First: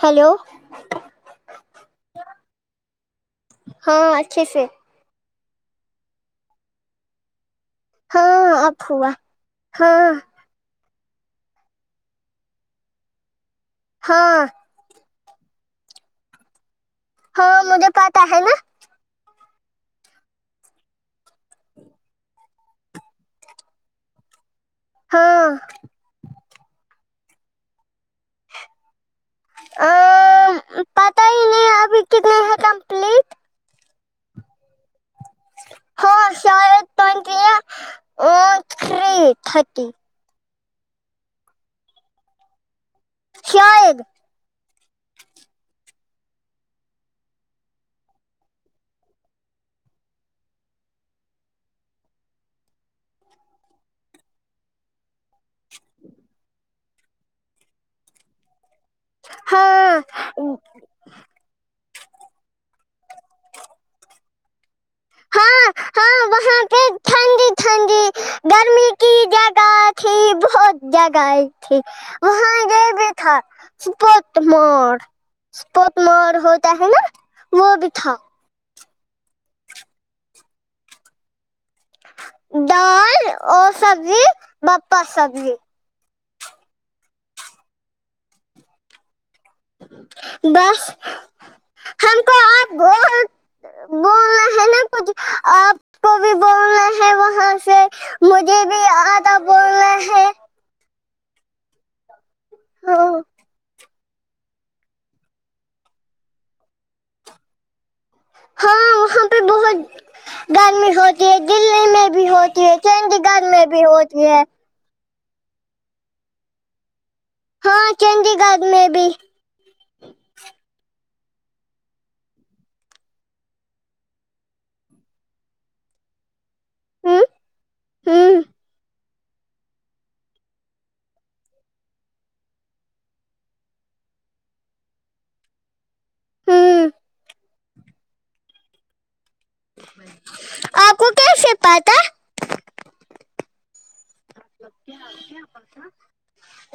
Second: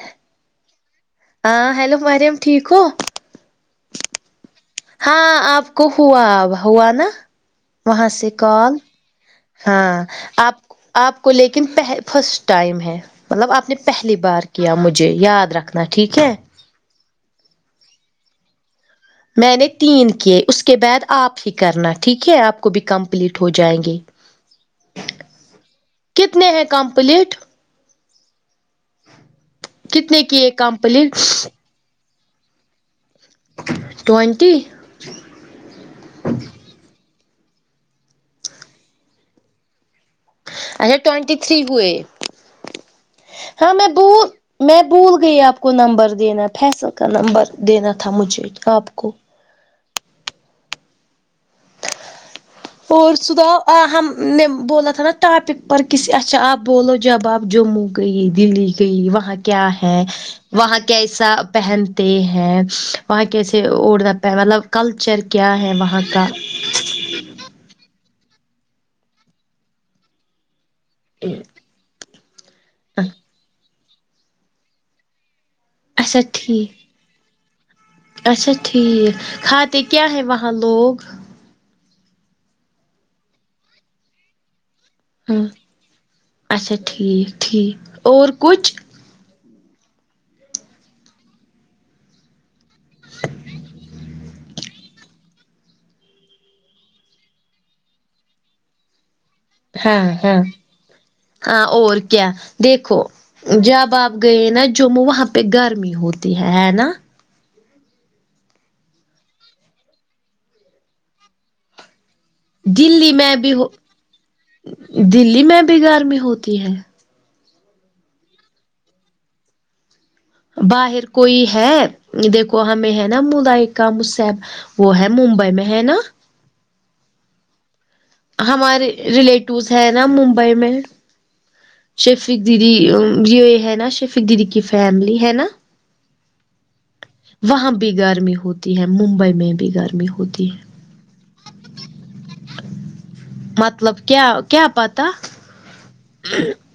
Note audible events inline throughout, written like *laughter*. hello ہاں hello Maryam ٹھیک ہو ہاں اچھے سے ہاں آپ کو ہوا ہوا نا وہاں سے ہاں کال اب ہوا ہاں آپ آپ کو لیکن پہ فسٹ ٹائم ہے مطلب آپ نے پہلی ہاں بار کیا مجھے یاد رکھنا ٹھیک ہے ہاں مجھے پاتا ہے نا میں نے تین کیے اس کے بعد آپ ہی کرنا ٹھیک ہے آپ کو بھی کمپلیٹ ہو جائیں گے ہاں کتنے ہیں کمپلیٹ کتنے کیے کامپلیٹ پتا ہی نہیں ابھی کتنے ہے کمپلیٹ ٹوئنٹی ہاں شاید ٹئونٹی یا تری تھرٹی اچھا ٹوینٹی تھری ہوئے ہاں میں شاید بھو میں بھول گئی آپ کو نمبر دینا فیصل کا نمبر دینا تھا مجھے آپ کو اور سناؤ ہمنے بولا تھا نا ٹوپک پر کس اچھا آپ بولو جب آپ جموں گئی دلی گئی وہاں کیا ہے ہاں وہاں کیسا پہنتے ہیں وہاں کیسے اورڈ مطلب کلچر کیا ہے وہاں کا یہاں پہ ٹھنڈی ٹھنڈی گرمی کی جگہ تھی بہت جگہ تھی وہاں یہ بھی تھا سپت مڑ سپوت اچھا مور ہوتا ہے ٹھیک نا وہ بھی تھا اچھا ٹھیک کھاتے کیا ہیں وہاں لوگ دال اور سبزی *unintelligible* ہاں سبزی اچھا ٹھیک ٹھیک اور کچھ بس ہم کو آپ بو بولنا ہے نا کچھ آپ کو بھی بو نا ہے وہاں سے مجھے بھی ادا بو ہاں ہاں ہاں اور کیا دیکھو ہاں جب آپ گئے نا جمو وہاں پہ گرمی ہوتی ہے ہے نا ہاں وہاں پہ بہت گرمی ہوتی ہے دلی میں بھی ہوتی چندی گرڈ میں بھی ہوتی ہے دلی میں بھی گرمی ہوتی ہے ہاں چندی گڑھ میں بھی باہر کوئی ہے دیکھو ہمیں ہے نا ملائکا مصب وہ ہے ممبئی میں ہے نا ہوں ہوں ہمارے ریلیٹیوز ہے نا ممبئی میں شیفق دیدی یہ ہے نا شیفق دیدی کی فیملی ہے نا ہوں وہاں بھی گرمی ہوتی ہے ممبئی میں گرمی ہوتی ہے آپ کو کیسے پاتا مطلب کیا کیا پتہ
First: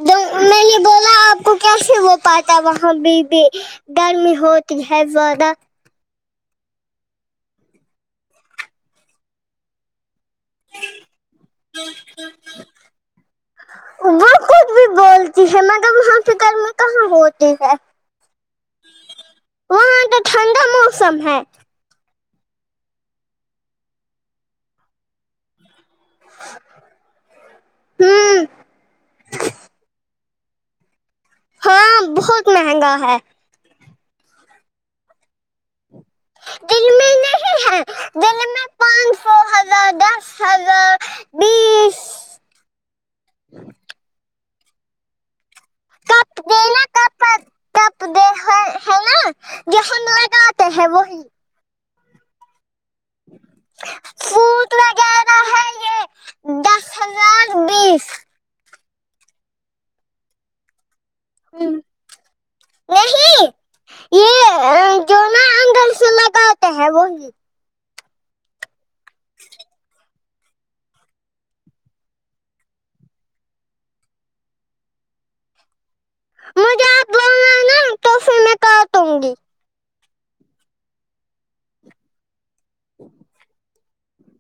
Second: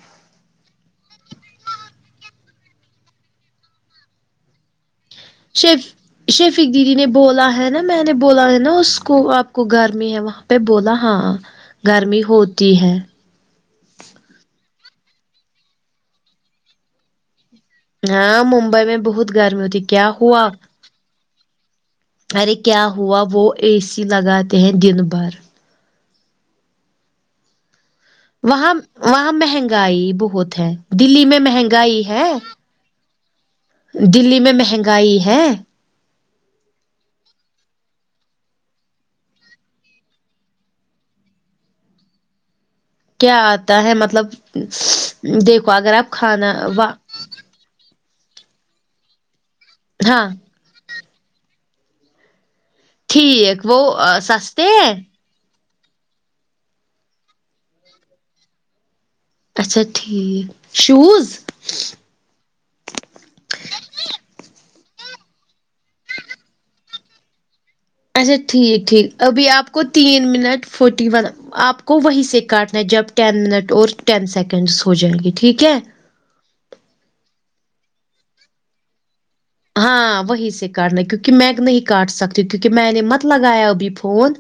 نے میں یہ بول رہا آپ کو کیسے وہ پاتا ہے وہاں پے بھی گرمی ہوتی ہے زیادہ شیفک دیدی نے بولا ہے نا میں نے بولا ہے نا اس کو آپ کو گرمی ہے وہاں پہ بولا ہاں گرمی ہوتی ہے وہ خود بھی بولتی ہے مگر وہاں پے گرمی کہاں ہوتی ہے ہاں ممبئی میں بہت گرمی ہوتی کیا وہاں تو ہوا ٹھنڈا موسم ہے ارے کیا ہوا وہ اے سی لگاتے ہیں دن بھر ہوں وہاں وہاں مہنگائی بہت ہے دلی میں ہاں مہنگائی ہے بہت مہنگا ہے دلی میں مہنگائی ہے دلی میں نہیں ہے دلی میں پانچ سو دو ہزار دس ہزار بیس کیا آتا ہے مطلب دیکھو اگر آپ کھانا وا تب تب ہے نا جو ہم ہاں لگاتے ہیں وہی ٹھیک وہ آ سستے سوٹ ہے وغیرہ ہے یہ دس ہزار بیس اچھا ٹھیک شوز ہم نہیں یہ او جو نا منگل سے لگاتے ہیں وہی اچھا ٹھیک ٹھیک ابھی آپ کو تین منٹ فورٹی ون آپ کو وہیں سے کاٹنا ہے جب ٹین منٹ اور ٹین سیکنڈس ہو جائیں گی ٹھیک ہے مجھے آپ بولنا ہے نا تو پھر میں کاٹوں گی ہاں وہی سے کاٹنا کیونکہ میں نہیں کاٹ سکتی کیونکہ میں نے مت لگایا ابھی فون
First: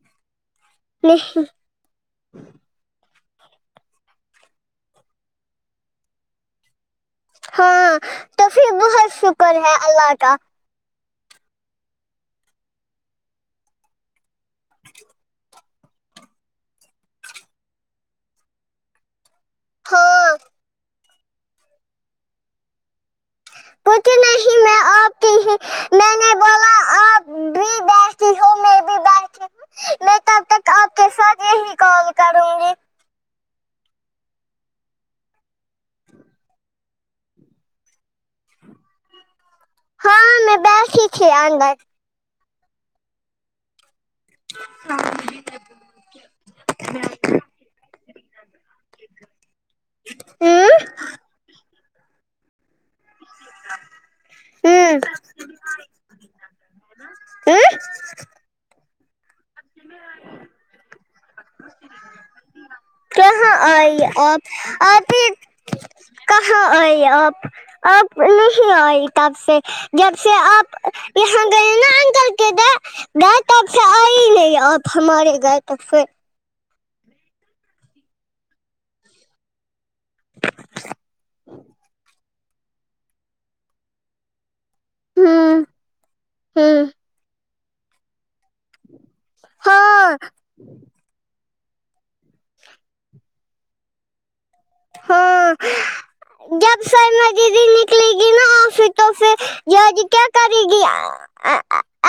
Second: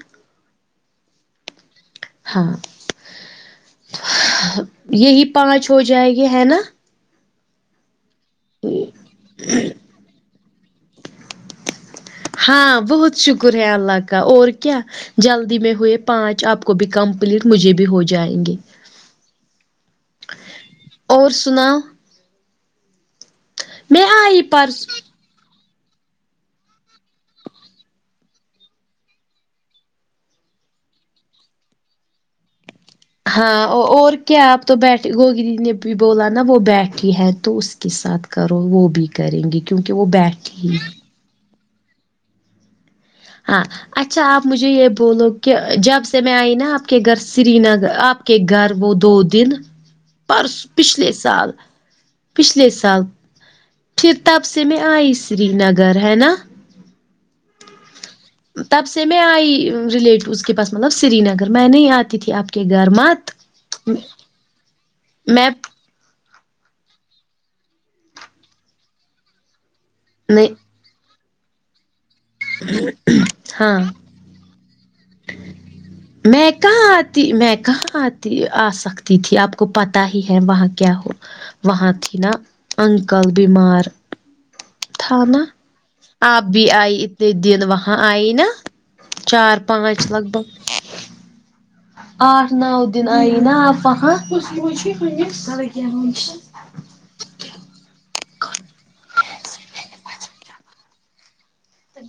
نہیں ہاں یہی پانچ ہو جائے گی ہے نا ہاں تو پھر بہت شکر ہے اللہ کا ہاں بہت شکر ہے اللہ کا اور کیا جلدی میں ہوئے پانچ آپ کو بھی کمپلیٹ مجھے بھی ہو جائیں گے ہاں اور سناو میں پتہ آئی نہیں میں پرس آپ میں نے بولا آپ بھی بیٹھی ہو میں بھی بیٹھی میں تب تک آپ کے ساتھ یہی کال کروں گی ہاں اور کیا آپ تو بیٹھی ہوگی نئی نے بھی بولا نا وہ بیٹھی ہے تو اس کے ساتھ کرو وہ بھی کریں گے کیونکہ وہ بیٹھے ہی کیا اندر ہاں اچھا آپ مجھے یہ بولو کہ جب سے میں آئی نا آپ کے گھر سری نگر آپ کہ گھر وہ دو دن پرسو ہوں پچھلے سال پچھلے سال پھر تب سے میں ہوں آئی سری نگر ہے نا ایے تب سے میں آئی ریلیٹوز کے پاس مطلب سری نگر میں نہیں آتی تھی آپ کے گھر مت کہاں آئی آپ آ پھر میں کہاں آئی آپ آپ نہیں آئی تب سے جب سے نہیں آپ یہاں گئے نا انکل کے گھر تب ہاں سے آے کہ آپ ہمارے گئے تو پھر میں کہاں آتی میں کہاں آتی آ سکتی تھی آپ کو پتہ ہی ہے وہاں کیا ہو وہاں تھی نا انکل بیمار تھا نا ہوں آپ بھی ہوں آئی اتنے دن وہاں آئی نا چار پانچ ہاں لگ بھگ آٹھ نو دن آئی نا آپ وہاں ہاں جب سرمہ دیدی نکلے گی نا آفس تو پھر *unintelligible* کیا کرے گی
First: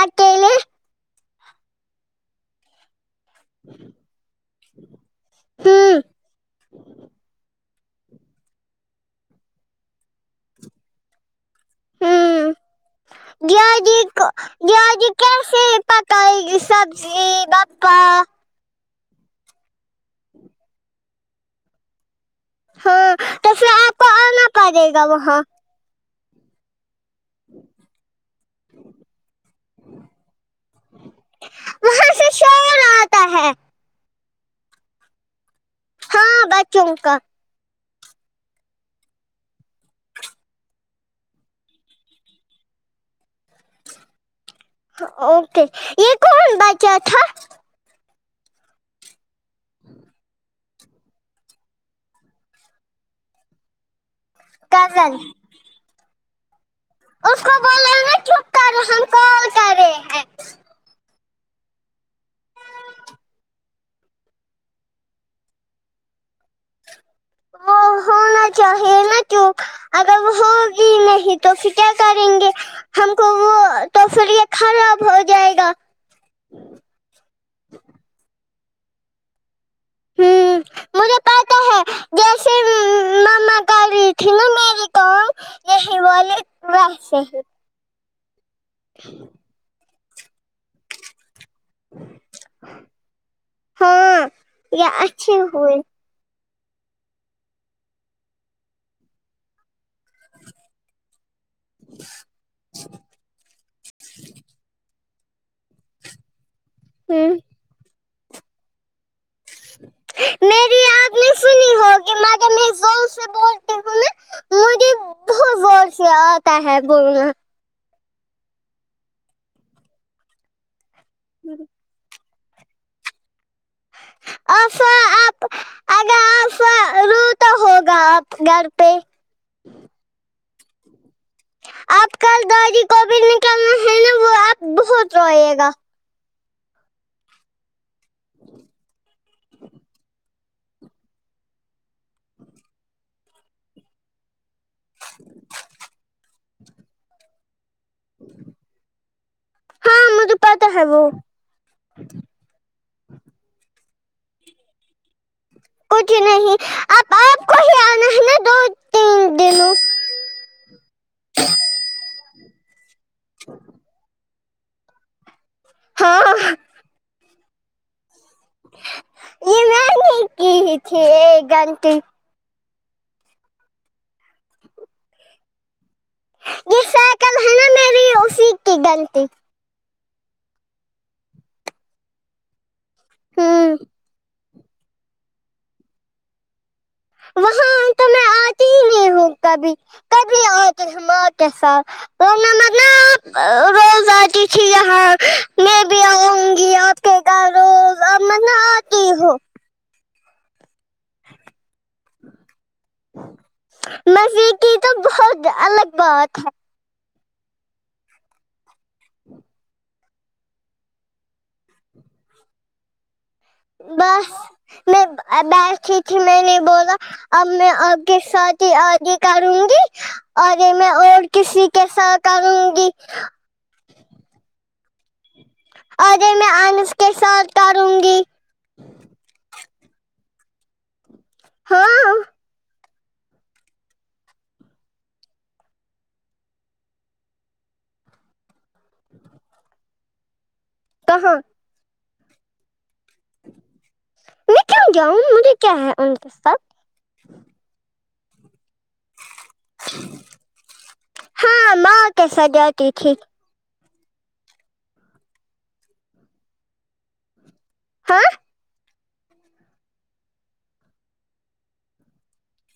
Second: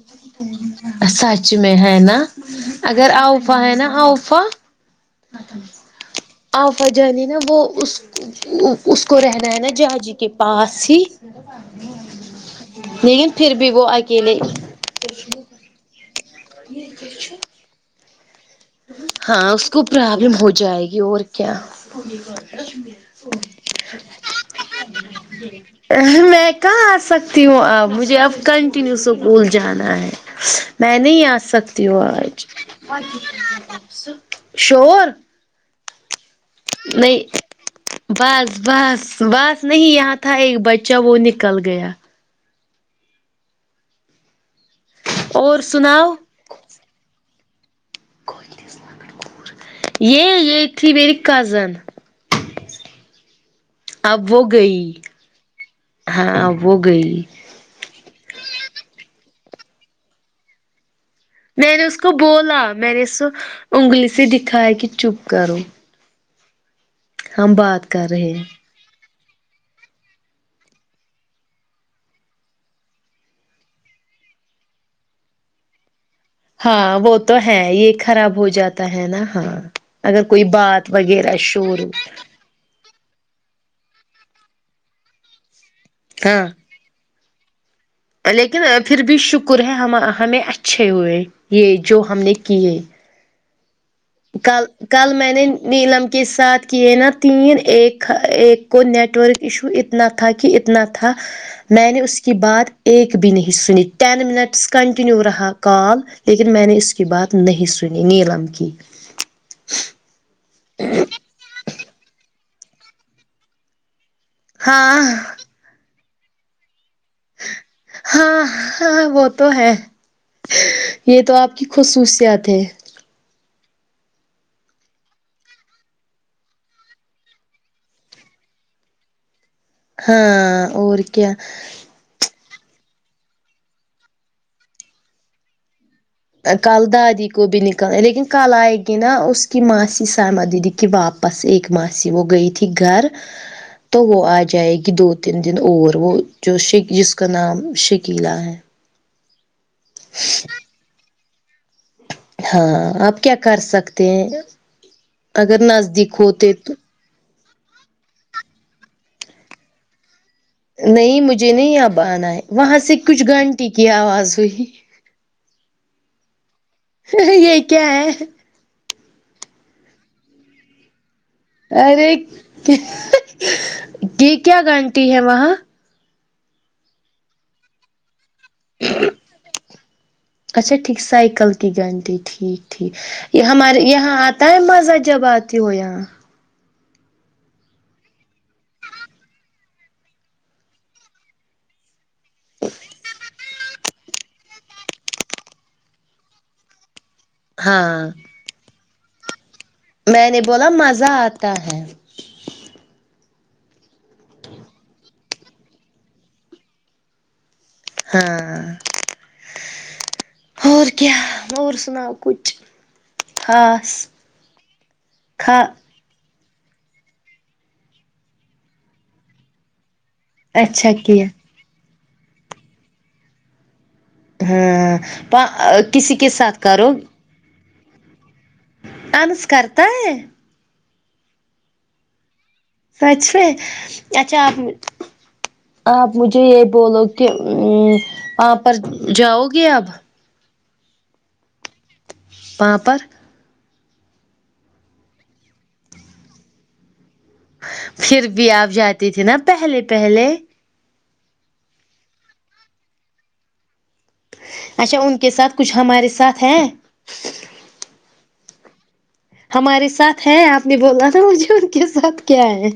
اکیلے سچ میں ہے نا اگر اؤفا ہے نا آؤفا ہوں آفا جانی نا وہ اس اس کو رہنا ہے نا جاجی کے پاس ہی ہوں لیکن پھر بھی وہ اکیلے جیاجی کیسے پکائے گی سبزی بپا ہاں اس کو پرابلم ہو جائے گی اور کیا ہاں تو پھر آپ کو آنا پڑے گا وہاں میں کہاں آ سک تیو آ مجھے اب کنٹینیو اسکول جانا ہے میں نہیں آ سکتی ہوں وہاں سے شور آتا ہے آج شور ہاں بچوں کا نہیں بس بس بس نہیں یہاں تھا ایک بچہ وہ نکل گیا اور اوکے یے سناؤ کون بچہ تھا یے یے تھی میریر کزن اب وہ گئی کزن ہاں وہ گئی اس کو بولو ناما چپ کرے ہم کال کرے ہیں میں نے اس کو بولا میں نے اس کو انگلی سے دکھیا کی چپ کرو ہم بات کر رہے ہیں چاہے نہا تو اگر ہو بھی نہیں تو پھر کیا کریں گے ہم کو وہ توفھر یے خراب ہو جائے گا ہاں وہ تو ہے یے خراب ہو جاتا ہے نا ہاں اگر کوئی بات وغیرہ شور جسے مما کر رہی تھی نا میری کو یہی بولے ہاں ویسے ہی لیکن پھر بھی شکر ہے ہم ہمیں اچھے ہوئے یے جو ہم نے کیے ہاں کل یہ کل میں اچھے نے ہوئے نیلم کے ساتھ کیے نا تین ایک ایک کو نیٹورک ایشو اتنا تھا کی اتنا تھا میں نے اس کی بات ایک بھی نہیں سنی ٹین منٹس کنٹ تینیو رہا کال لیکن میں نے اس کی ہوں بات نہیں سنی نیلم کی ہ تی ہوگی مگر میں زور سے بولتی ہوں نا مجھے ہاں زور سے آتا ہے بولنا ہاں ہاں وہ تو ہے یہ تو آپ کی خصوصیات ہے افا آپ اگر آفا رو تا ہوگا آپ گھر پہ ہاں اور کیا آپ کل دادی کوبھی نکلنا ہے نا وہ اب بہت روئے گا کل دادی کو بھی نکالنا لیکن کل آئے گی نا اس کی ماسی سمہ دیدی کہ واپس اک ماسی وہ گئی تھی گھر تو وہ آ جائے گی دو تین دن اور وہ جو ش جس کا نام شکیلا ہے ہاں مجھے پتا ہے وہ ہاں اب کیا کر سکتے ہیں اگر نزدیک کچھ ہوتے نہیں تو اب آپ کو ہی آنا ہے نا دو تین دنوں نہیں مجھے نہیں اب آنا ہے وہاں سے کچھ گھنٹی کی آواز ہوئی ہاں یہ کیا ہے یہ نانی کی ہی تھی ایک گھنٹے ارے یہ کیا گنٹی ہے وہاں یہ سائیکل ہے نا میری اسی کی بیل تھی اچھا ٹھیک سائیکل کی گھنٹی ٹھیک ٹھیک ہوں ہمارے یہاں آ تا ہیں مزہ جب اتی ہوں یہاں وہاں تو میں آتی ہی نہیں ہوں کبھی کبھی آؤ تی ماں کیسا *unintelligible* روز آتی تھی یہاں میں بھی آؤں گی آپ کے گھر ہاں روز اب نا آتی ہوں میں نے بولا مزہ آتا ہے مزے کی تو بہت الگ بات ہے ہاں *unintelligible* اور کیا اور سناؤ کچھ خاص بس میں کا بار میں نے بولا اب میں آپ کے ساتھ ہی آگے کروں گی اگے میں اچھا اور کیا کسی کی ساتھ کروں گی ہاں پ ارے میں آنس کے ساتھ کروگی انس کرتا ہے ہاں سچ ہے اچھا آپ آپ مجھے یہ بولو کہ وہاں پر جاؤ گے اب کہاں پا پر میں کیوں جاؤں مجھے کیا ہے ان کے ساتھ پھر بھی آپ جاتی تھی نا پہلے پہلے ہاں ماں کے ساتھ جاتی تھی اچھا ان کے ساتھ کچھ ہمارے ساتھ ہیں ہاں ہمارے ساتھ ہیں آپ نے بولا نا مجھے ان کے ساتھ کیا ہے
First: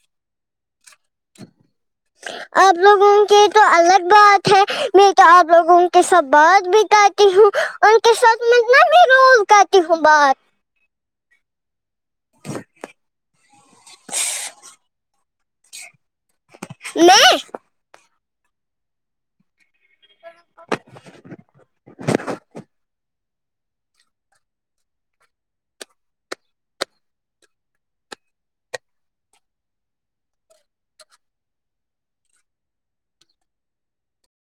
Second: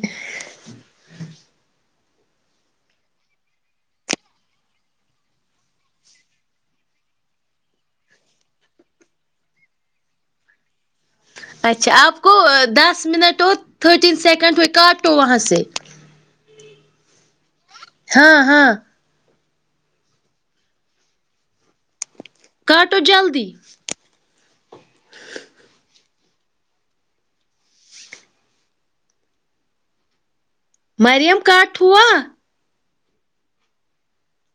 *unintelligible* آپ لوگوں کی تو الگ بات ہے میں تو آپ لوگوں کی سب بات بھی کر ہوں ان کے ساتھ میں نہ بھی روز کرتی ہوں میں بات اچھا آپ کو دس منٹ اور تھرٹین سیکنڈ ہو کاٹو وہاں سے میں ہاں ہاں *unintelligible* کاٹوجلدی مریم کٹ ہوا